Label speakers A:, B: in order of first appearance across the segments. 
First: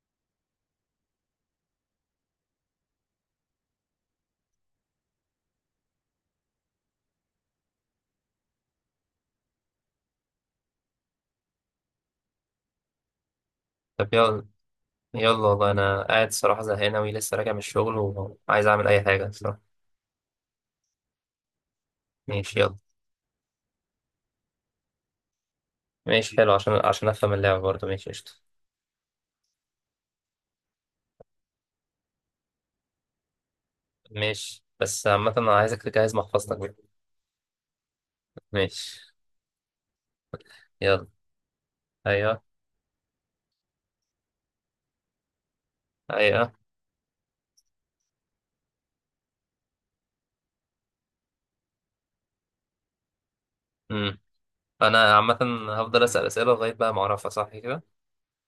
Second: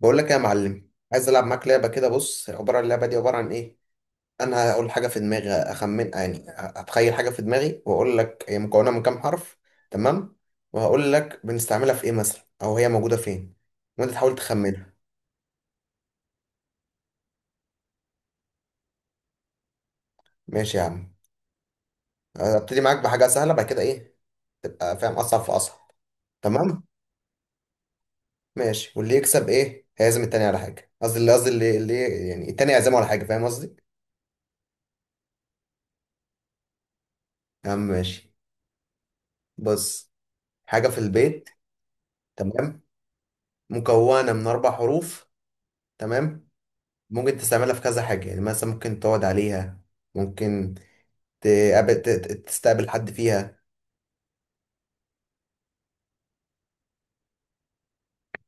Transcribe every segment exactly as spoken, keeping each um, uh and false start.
A: بقول لك إيه يا معلم، عايز العب معاك لعبه كده. بص، عباره اللعبه دي عباره عن ايه؟ انا هقول حاجه في دماغي، اخمن يعني اتخيل حاجه في دماغي، واقول لك هي مكونه من كام حرف. تمام. وهقول لك بنستعملها في ايه مثلا او هي موجوده فين. وانت
B: طب،
A: تحاول
B: يلا
A: تخمنها.
B: يلا والله. انا قاعد صراحة زهقان اوي، لسه راجع من الشغل وعايز اعمل اي حاجة صراحة.
A: ماشي يا عم.
B: ماشي يلا.
A: ابتدي معاك بحاجه سهله، بعد كده ايه تبقى فاهم، اصعب في اصعب.
B: ماشي حلو، عشان
A: تمام.
B: عشان افهم اللعبة برضه، ماشي قشطة.
A: ماشي، واللي يكسب ايه؟ هيعزم التاني على حاجه. قصدي اللي قصدي اللي اللي يعني التاني يعزمه على حاجه، فاهم قصدي؟
B: ماشي، بس عامة انا عايزك تجهز محفظتك بقى.
A: يا عم ماشي.
B: ماشي
A: بص، حاجه في
B: يلا.
A: البيت.
B: ايوه،
A: تمام. مكونة من أربع حروف. تمام.
B: ايوه.
A: ممكن تستعملها في كذا حاجة، يعني مثلا ممكن تقعد عليها. ممكن تقابل ت- ت- تستقبل حد فيها.
B: امم انا عامة هفضل اسأل اسئلة لغاية بقى ما اعرفها صح كده.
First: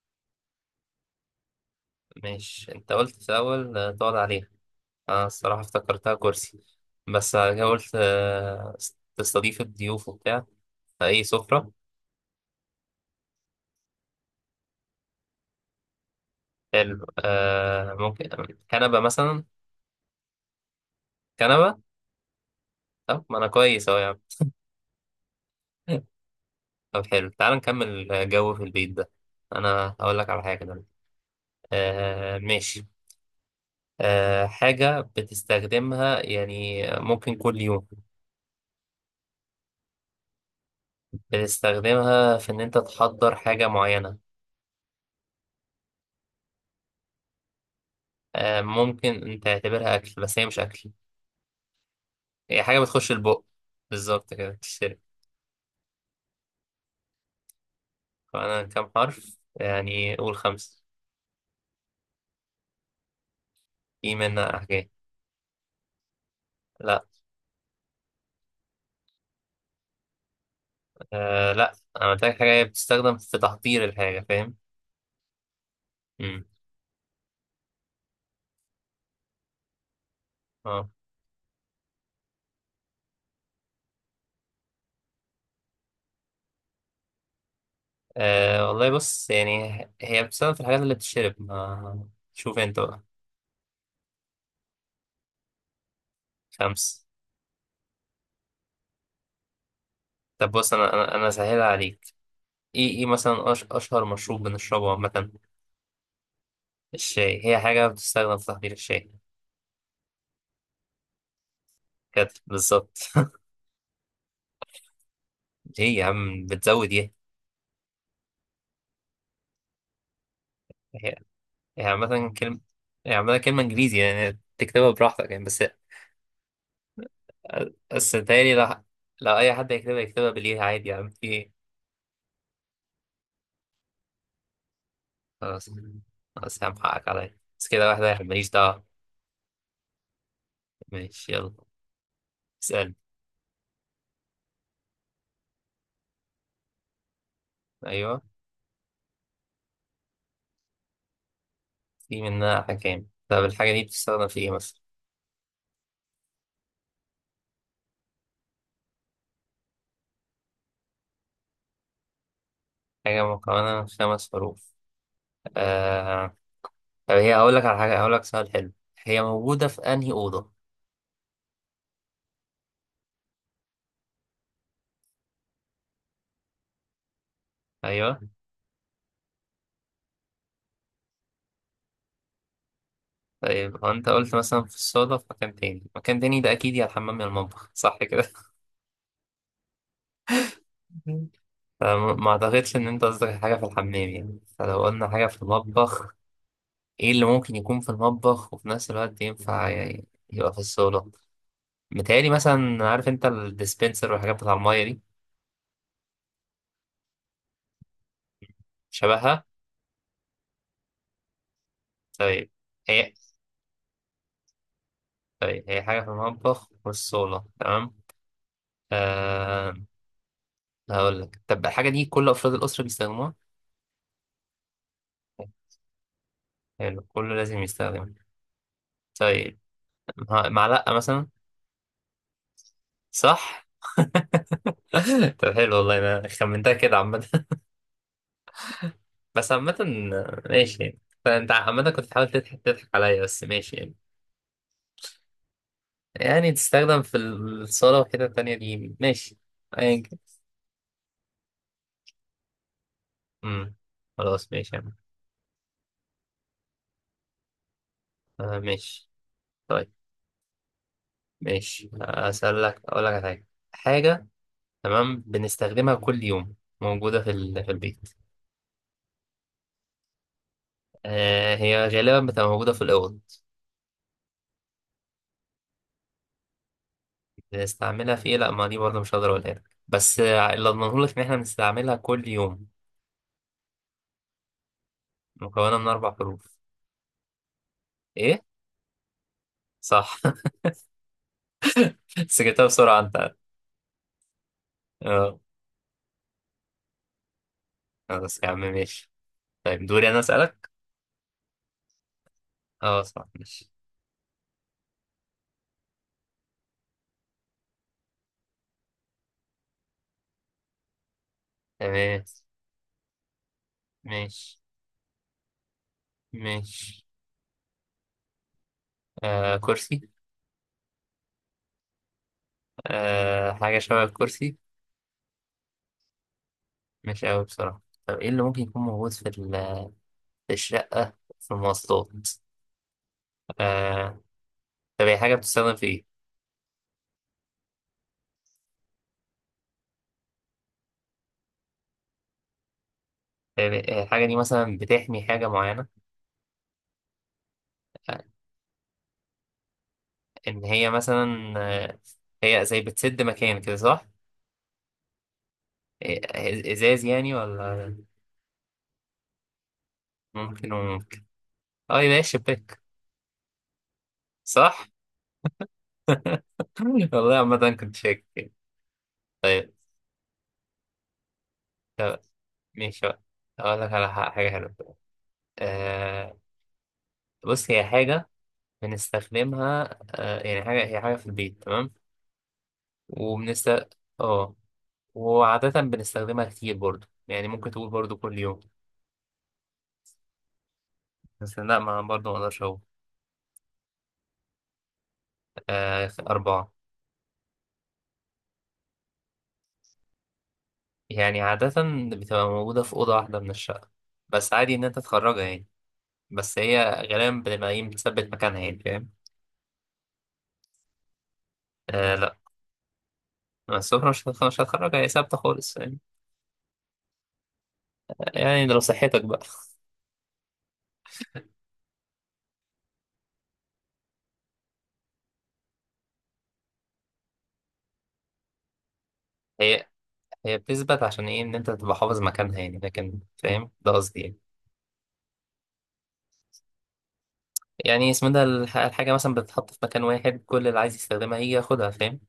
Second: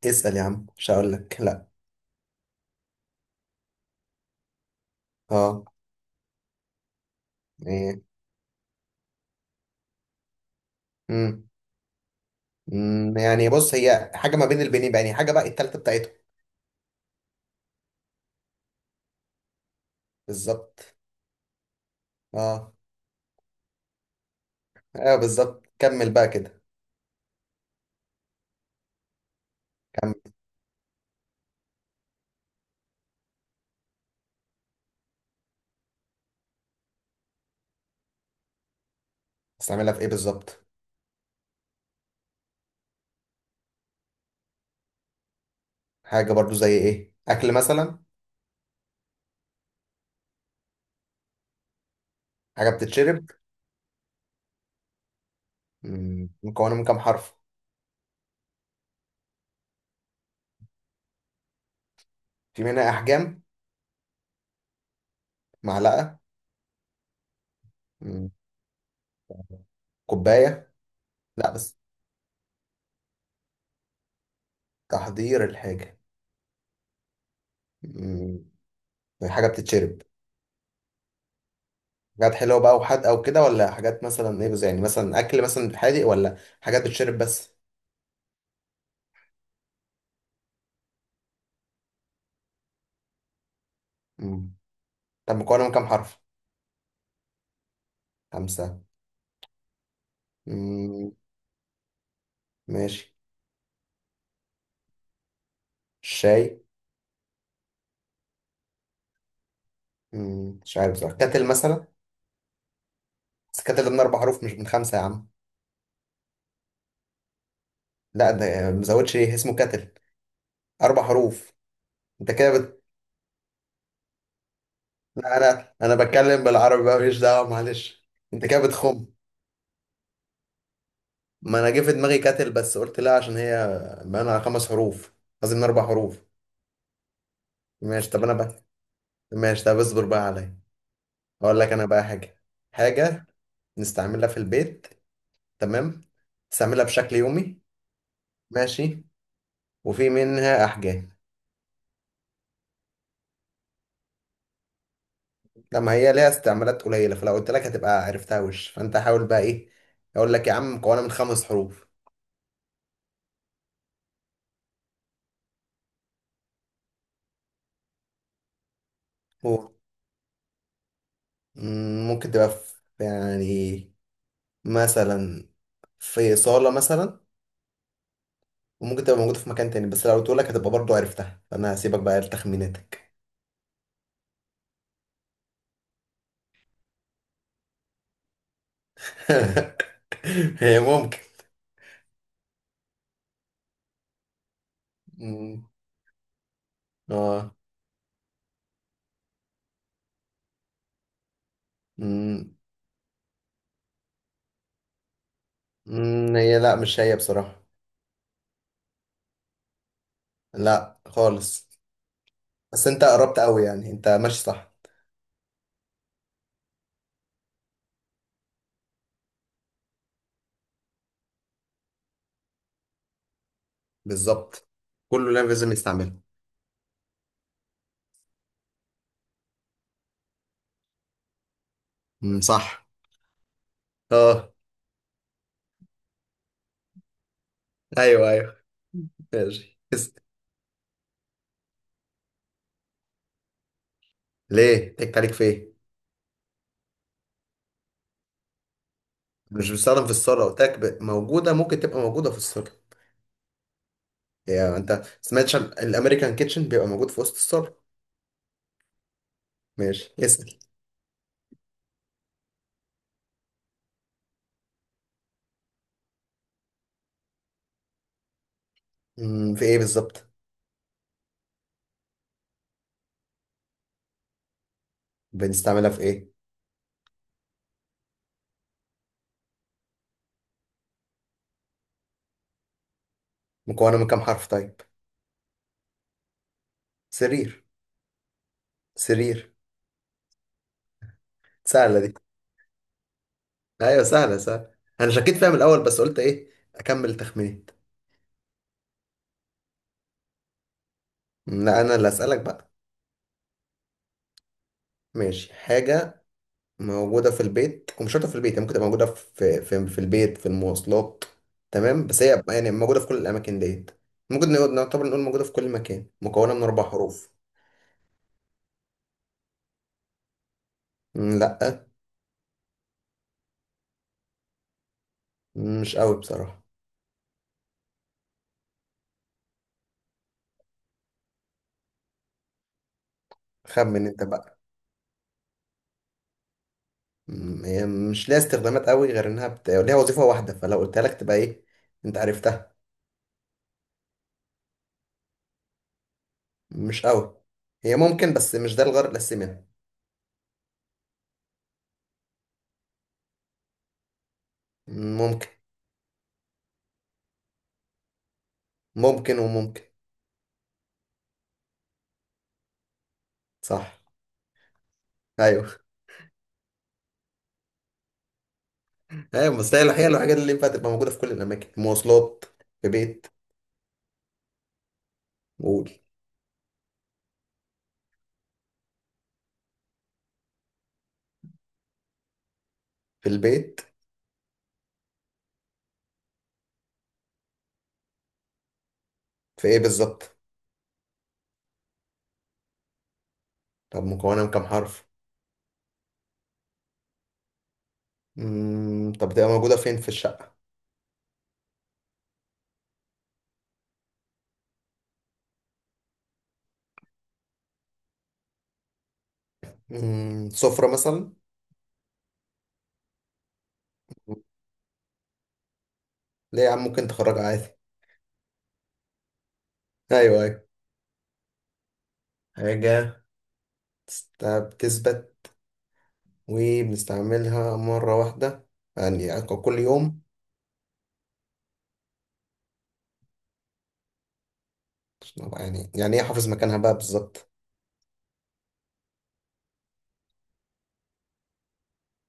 A: اسأل يا عم، مش هقول لك لا.
B: ماشي، انت قلت في الاول آه، تقعد عليها. انا الصراحة
A: اه،
B: افتكرتها كرسي، بس أنا قلت
A: إيه.
B: آه، تستضيف الضيوف وبتاع، فايه
A: مم.
B: سفرة.
A: مم. يعني بص، هي حاجة ما بين البنين بقى، يعني حاجة بقى التالتة بتاعتهم.
B: حلو، آه ممكن كنبة مثلا.
A: بالظبط.
B: كنبة.
A: اه،
B: طب ما أنا كويس أهو يا
A: ايوه بالظبط،
B: عم.
A: كمل بقى كده.
B: طب حلو، تعال نكمل جو في البيت ده. أنا هقول لك
A: كمل.
B: على حاجة دلوقتي. آه ماشي. آه حاجة بتستخدمها يعني ممكن كل يوم.
A: تستعملها في ايه بالظبط؟
B: بتستخدمها في إن أنت تحضر حاجة معينة.
A: حاجة برضو زي ايه؟ أكل مثلا؟
B: آه ممكن أنت تعتبرها أكل، بس هي مش أكل. هي
A: حاجة
B: حاجة بتخش
A: بتتشرب.
B: البق. بالظبط كده، بتشتري.
A: مم. مكونة من كام حرف؟
B: فأنا كام حرف؟ يعني قول خمسة.
A: في منها أحجام.
B: في منها حاجات.
A: معلقة.
B: لا.
A: مم. كوباية. لا،
B: آه لا.
A: بس.
B: انا محتاج حاجه بتستخدم في تحضير الحاجه، فاهم.
A: تحضير الحاجة؟
B: امم.
A: مم، حاجة بتتشرب.
B: اه.
A: حاجات حلوة بقى وحادقة وكده، ولا حاجات مثلا ايه، يعني مثلا أكل مثلا حادق، ولا حاجات بتتشرب بس؟
B: آه، والله بص، يعني هي بتستخدم في الحاجات اللي بتشرب، ما شوف انت بقى.
A: مم. طب مكونة من كام حرف؟
B: خمس.
A: خمسة.
B: طب بص، انا
A: مم.
B: انا انا سهلها عليك. ايه ايه
A: ماشي.
B: مثلا، أش اشهر مشروب بنشربه عامه.
A: الشاي.
B: الشاي. هي حاجه بتستخدم في تحضير الشاي.
A: مم. مش عارف بصراحة، كاتل مثلا.
B: كده بالظبط.
A: بس كاتل ده من أربع حروف مش من خمسة يا عم.
B: ايه يا عم بتزود ايه؟
A: لا ده مزودش. ايه اسمه؟ كاتل. أربع
B: هي
A: حروف.
B: هي عامه
A: أنت كده
B: كلمه
A: بت...
B: هي عامه كلمه انجليزي يعني، تكتبها براحتك
A: لا،
B: يعني بس.
A: أنا أنا بتكلم بالعربي بقى، ماليش دعوة. معلش
B: بس
A: أنت
B: تهيألي
A: كده
B: لو
A: بتخم.
B: لو اي حد يكتبها يكتبها بالايه عادي يعني، في
A: ما
B: إيه؟
A: انا جه في دماغي كاتل، بس قلت لا عشان هي بقى على خمس حروف. قصدي من
B: خلاص.
A: اربع حروف.
B: خلاص يا عم، حقك عليا، بس كده واحدة
A: ماشي،
B: واحد
A: طب انا
B: ماليش
A: بقى.
B: دعوة.
A: ماشي، طب اصبر بقى عليا.
B: ماشي يلا.
A: اقول لك انا بقى حاجه.
B: اسأل.
A: حاجه نستعملها في البيت. تمام. نستعملها بشكل يومي.
B: أيوه.
A: ماشي. وفي منها احجام.
B: في منها أحكام. طب الحاجة دي بتستخدم في إيه مثلا؟
A: لما هي ليها استعمالات قليله، فلو قلت لك هتبقى عرفتها وش، فانت حاول بقى ايه. اقول لك يا عم، مكونه من خمس حروف.
B: حاجة مكونة من خمس حروف. آه... طب هي، هقول لك على حاجة، هقول لك سؤال حلو. هي موجودة
A: و-
B: في أنهي أوضة؟
A: مم، ممكن تبقى في، يعني مثلا في صاله مثلا.
B: أيوه.
A: وممكن تبقى موجودة في مكان تاني، بس لو قلت لك هتبقى برضو عرفتها، فأنا هسيبك بقى لتخميناتك.
B: طيب، هو أنت قلت مثلا في الصالة، في مكان تاني. مكان تاني ده أكيد يا الحمام يا المطبخ، صح كده؟
A: هي ممكن.
B: فما ما أعتقدش إن أنت قصدك حاجة في الحمام، يعني فلو قلنا حاجة في
A: مم.
B: المطبخ. ايه اللي
A: اه.
B: ممكن يكون في المطبخ وفي نفس الوقت ينفع ي- يبقى في الصالة؟ متهيألي
A: مم.
B: مثلا، عارف انت الديسبنسر والحاجات بتاع المية دي.
A: مم. هي لا، مش هي بصراحة.
B: شبهها.
A: لا خالص.
B: طيب،
A: بس انت
B: هي
A: قربت قوي، يعني انت ماشي صح.
B: طيب هي حاجة في المطبخ وفي الصالة، تمام. آه. هقول لك، طب الحاجة دي كل أفراد الأسرة بيستخدموها.
A: بالظبط. كله لا لازم يستعمله.
B: حلو، كله لازم يستخدمها. طيب. مع- معلقة مثلا.
A: مم. صح.
B: صح.
A: اه.
B: طب حلو، والله أنا خمنتها كده عامة.
A: ايوه ايوه.
B: بس عامة،
A: ماشي اس-
B: ماشي يعني. فأنت عامة كنت بتحاول تضحك تضحك عليا، بس ماشي يعني.
A: ليه؟ تك عليك في ايه؟
B: يعني تستخدم في الصالة وحتة تانية دي، ماشي.
A: مش
B: أيا
A: بتستخدم في
B: كان.
A: الصالة، قلت لك ب- موجودة، ممكن تبقى موجودة في الصالة.
B: أمم، خلاص ماشي
A: يعني
B: يا عم.
A: انت سمعتش عن الامريكان كيتشن، بيبقى موجود في وسط الصالة.
B: آه ماشي. طيب.
A: ماشي اسأل.
B: ماشي أسألك. أقول لك على حاجة. حاجة، تمام بنستخدمها كل يوم، موجودة في ال- في البيت.
A: مم، في ايه بالظبط؟
B: آه، هي غالبا بتبقى موجودة في الأوض.
A: بنستعملها في ايه؟
B: بنستعملها في إيه؟ لأ، ما دي برضه مش هقدر أقولها لك. بس آه، اللي أضمنه لك إن إحنا بنستعملها كل يوم.
A: مكونه من كام حرف طيب؟
B: مكونة من أربع حروف.
A: سرير.
B: إيه؟
A: سرير.
B: صح.
A: سهله دي.
B: بس جبتها بسرعة أنت.
A: ايوه سهله سهله. انا شكيت
B: آه.
A: فيها من الاول، بس قلت ايه اكمل تخمينات.
B: خلاص يا عم ماشي. طيب، دوري أنا أسألك؟
A: مم، لا انا اللي اسالك بقى.
B: أه صح، ماشي.
A: ماشي، حاجه موجوده في البيت، ومش شرط في البيت، هي ممكن تبقى موجوده في في في البيت، في المواصلات. تمام، بس
B: تمام.
A: هي يعني موجوده في كل الاماكن ديت. ممكن
B: ماشي.
A: نقول، نعتبر نقول موجوده في كل مكان، مكونه من اربع
B: ماشي.
A: حروف.
B: آه كرسي.
A: مم، لا.
B: آه حاجة شبه الكرسي.
A: مم، مش قوي بصراحه.
B: مش أوي بصراحة. طب إيه اللي ممكن يكون موجود في ال- في الشقة، في المواصلات.
A: خمن
B: آه.
A: انت بقى.
B: طب هي حاجة بتستخدم في إيه؟
A: مم، هي مش ليها استخدامات قوي، غير انها بت... ليها وظيفة واحدة، فلو قلتها لك تبقى ايه، انت عرفتها.
B: يعني آه، الحاجة دي مثلا بتحمي حاجة معينة.
A: مش قوي. هي
B: آه،
A: ممكن، بس مش ده الغرض الاساسي منها.
B: إن هي مثلا، آه، هي زي بتسد مكان كده، صح؟
A: ممكن.
B: إيه، إزاز يعني ولا؟
A: ممكن وممكن.
B: ممكن وممكن. أه يبقى هي الشباك،
A: صح.
B: صح؟
A: ايوه
B: والله عامة كنت شاكك.
A: ايوه.
B: طيب
A: بس هي الحقيقة الحاجات اللي ينفع تبقى موجودة في كل الاماكن، مواصلات، في
B: ماشي بقى.
A: بيت.
B: أقول لك على ح- حاجة حلوة.
A: قول.
B: آه بص، هي حاجة بنستخدمها آه يعني، حاجة هي حاجة في البيت، تمام.
A: في البيت.
B: وبنست. اه. وعادة بنستخدمها كتير برضو، يعني ممكن تقول برضو كل يوم.
A: في ايه بالظبط؟
B: بس لا، ما برضو ما اقدرش اقول.
A: طب مكونة من كام حرف؟
B: آه أربعة.
A: مم، طب تبقى موجودة فين في الشقة؟
B: يعني عادة بتبقى موجودة في أوضة واحدة من الشقة، بس عادي إن أنت تخرجها يعني. بس هي غالبا بتبقى إيه مثبت مكانها يعني، فاهم.
A: مم، سفرة مثلا.
B: آه لا، السفرة مش هتخ- مش هتخرجها، هي ثابتة خالص يعني.
A: ليه يا عم؟ ممكن تخرجها عادي.
B: يعني ده لو صحتك بقى.
A: ايوه ايوه. حاجة. طب تثبت وبنستعملها مرة واحدة، يعني يعني كل
B: هي
A: يوم.
B: هي بتثبت عشان ايه؟ ان انت تبقى حافظ مكانها يعني، لكن فاهم ده قصدي يعني.
A: عشان أبقى يعني يعني ايه حافظ مكانها بقى بالظبط.
B: يعني اسمه ده الح- الحاجه مثلا بتتحط في مكان واحد، كل اللي عايز يستخدمها هي ياخدها، فاهم.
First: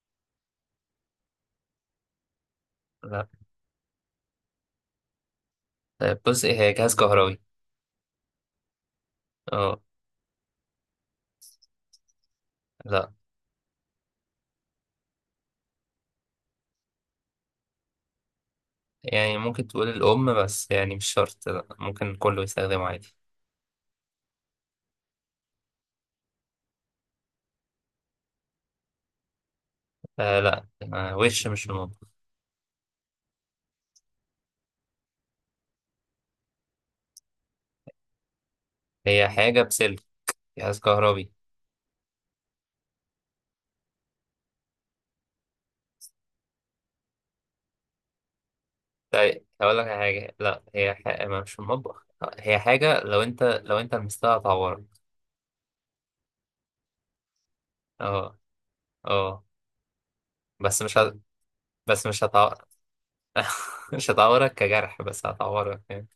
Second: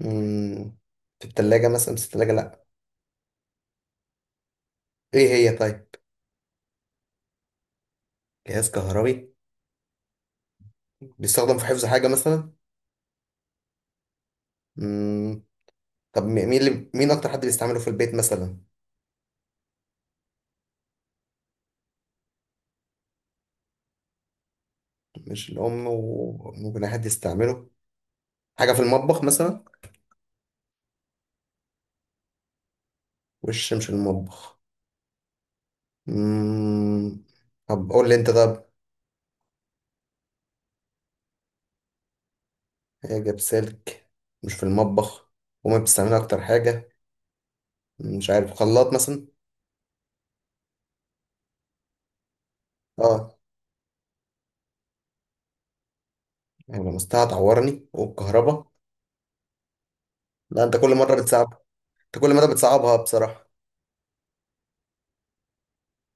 A: مم، في التلاجة مثلا، بس التلاجة لأ.
B: لا.
A: ايه هي طيب؟
B: طيب بص، هي جهاز كهربي.
A: جهاز كهربي.
B: اه.
A: بيستخدم في حفظ حاجة مثلا؟
B: لا.
A: مم، طب مي- مين اللي مين أكتر حد بيستعمله في البيت مثلا؟
B: يعني ممكن تقول الام، بس يعني مش شرط، لا ممكن كله يستخدمه عادي.
A: مش الأم، وممكن أي حد يستعمله. حاجة في المطبخ مثلا؟
B: آه لا. آه وش مش ريموت.
A: وش مش المطبخ. مم، طب قول لي أنت طب.
B: هي حاجه بسلك، جهاز كهربي.
A: حاجة بسلك، مش في المطبخ، وما بتستعملها أكتر حاجة. مش عارف، خلاط مثلا.
B: طيب هقول لك على حاجه، لا هي حاجة ما مش المطبخ، آه، هي حاجه لو
A: اه.
B: انت لو انت لمستها هتعورك.
A: يعني لمستها هتعورني،
B: اه.
A: والكهرباء.
B: اه.
A: لا انت
B: بس
A: كل
B: مش هت...
A: مره بتصعب.
B: بس
A: انت
B: مش
A: كل مره
B: هتع...
A: بتصعبها بصراحه.
B: مش هتعورك كجرح، بس هتعورك يعني.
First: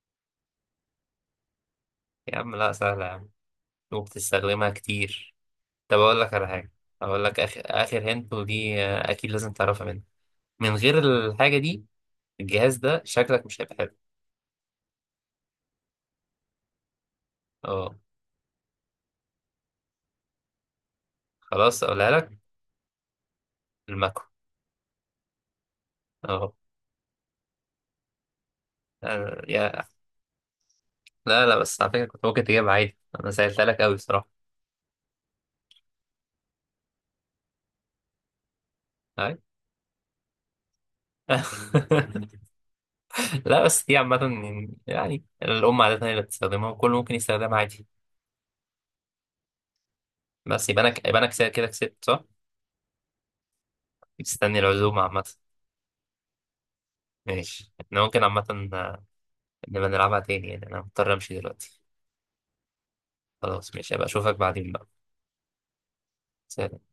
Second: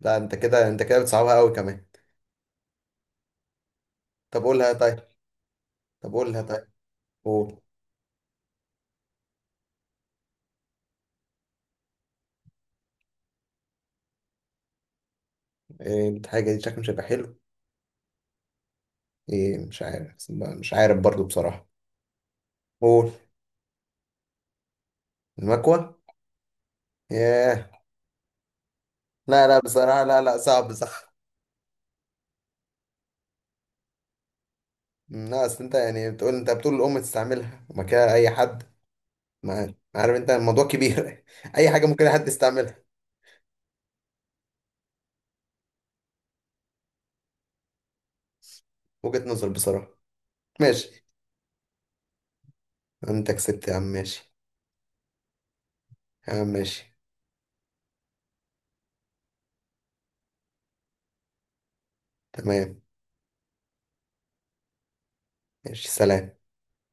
A: لا انت كده انت كده بتصعبها قوي كمان.
B: يا عم لا، سهلة يا عم.
A: طب
B: وبتستخدمها
A: قولها طيب.
B: كتير. طب
A: طب
B: أقول لك
A: قولها
B: على
A: طيب.
B: حاجة. أقول لك
A: قول.
B: آخر آخر هنت، ودي آه، أكيد لازم تعرفها مني. من غير الحاجة دي، الجهاز ده شكلك مش هيبقى حلو.
A: إيه الحاجه دي شكلها مش هيبقى حلو؟
B: أه.
A: ايه، مش عارف مش عارف برضو بصراحه.
B: خلاص أقولها لك.
A: قول.
B: الماكو.
A: المكوه.
B: أه.
A: ياه.
B: آه،
A: لا لا
B: يا.
A: بصراحه، لا لا صعب. صح.
B: لا لا، بس على فكرة كنت ممكن تجيبها عادي، أنا سهلتها لك أوي بصراحة.
A: أمم، لا اصل انت يعني بتقول، انت بتقول الام تستعملها، وما كده اي حد.
B: أي.
A: ما عارف، انت الموضوع كبير. اي حاجه، ممكن اي حد يستعملها.
B: لا بس دي عامة، يعني الأم عادة هي اللي بتستخدمها وكل ممكن يستخدمها عادي.
A: وجهه نظر بصراحه.
B: بس يبقى أنا،
A: ماشي.
B: يبقى أنا كده كده كسبت، صح؟
A: انت كسبت يا عم ماشي.
B: مستني العزومة عامة.
A: يا عم ماشي.
B: ماشي، احنا ممكن عامة نبقى نلعبها تاني، يعني انا مضطر امشي دلوقتي.
A: تمام.
B: خلاص ماشي، ابقى اشوفك بعدين بقى.
A: ماشي سلام.
B: سلام.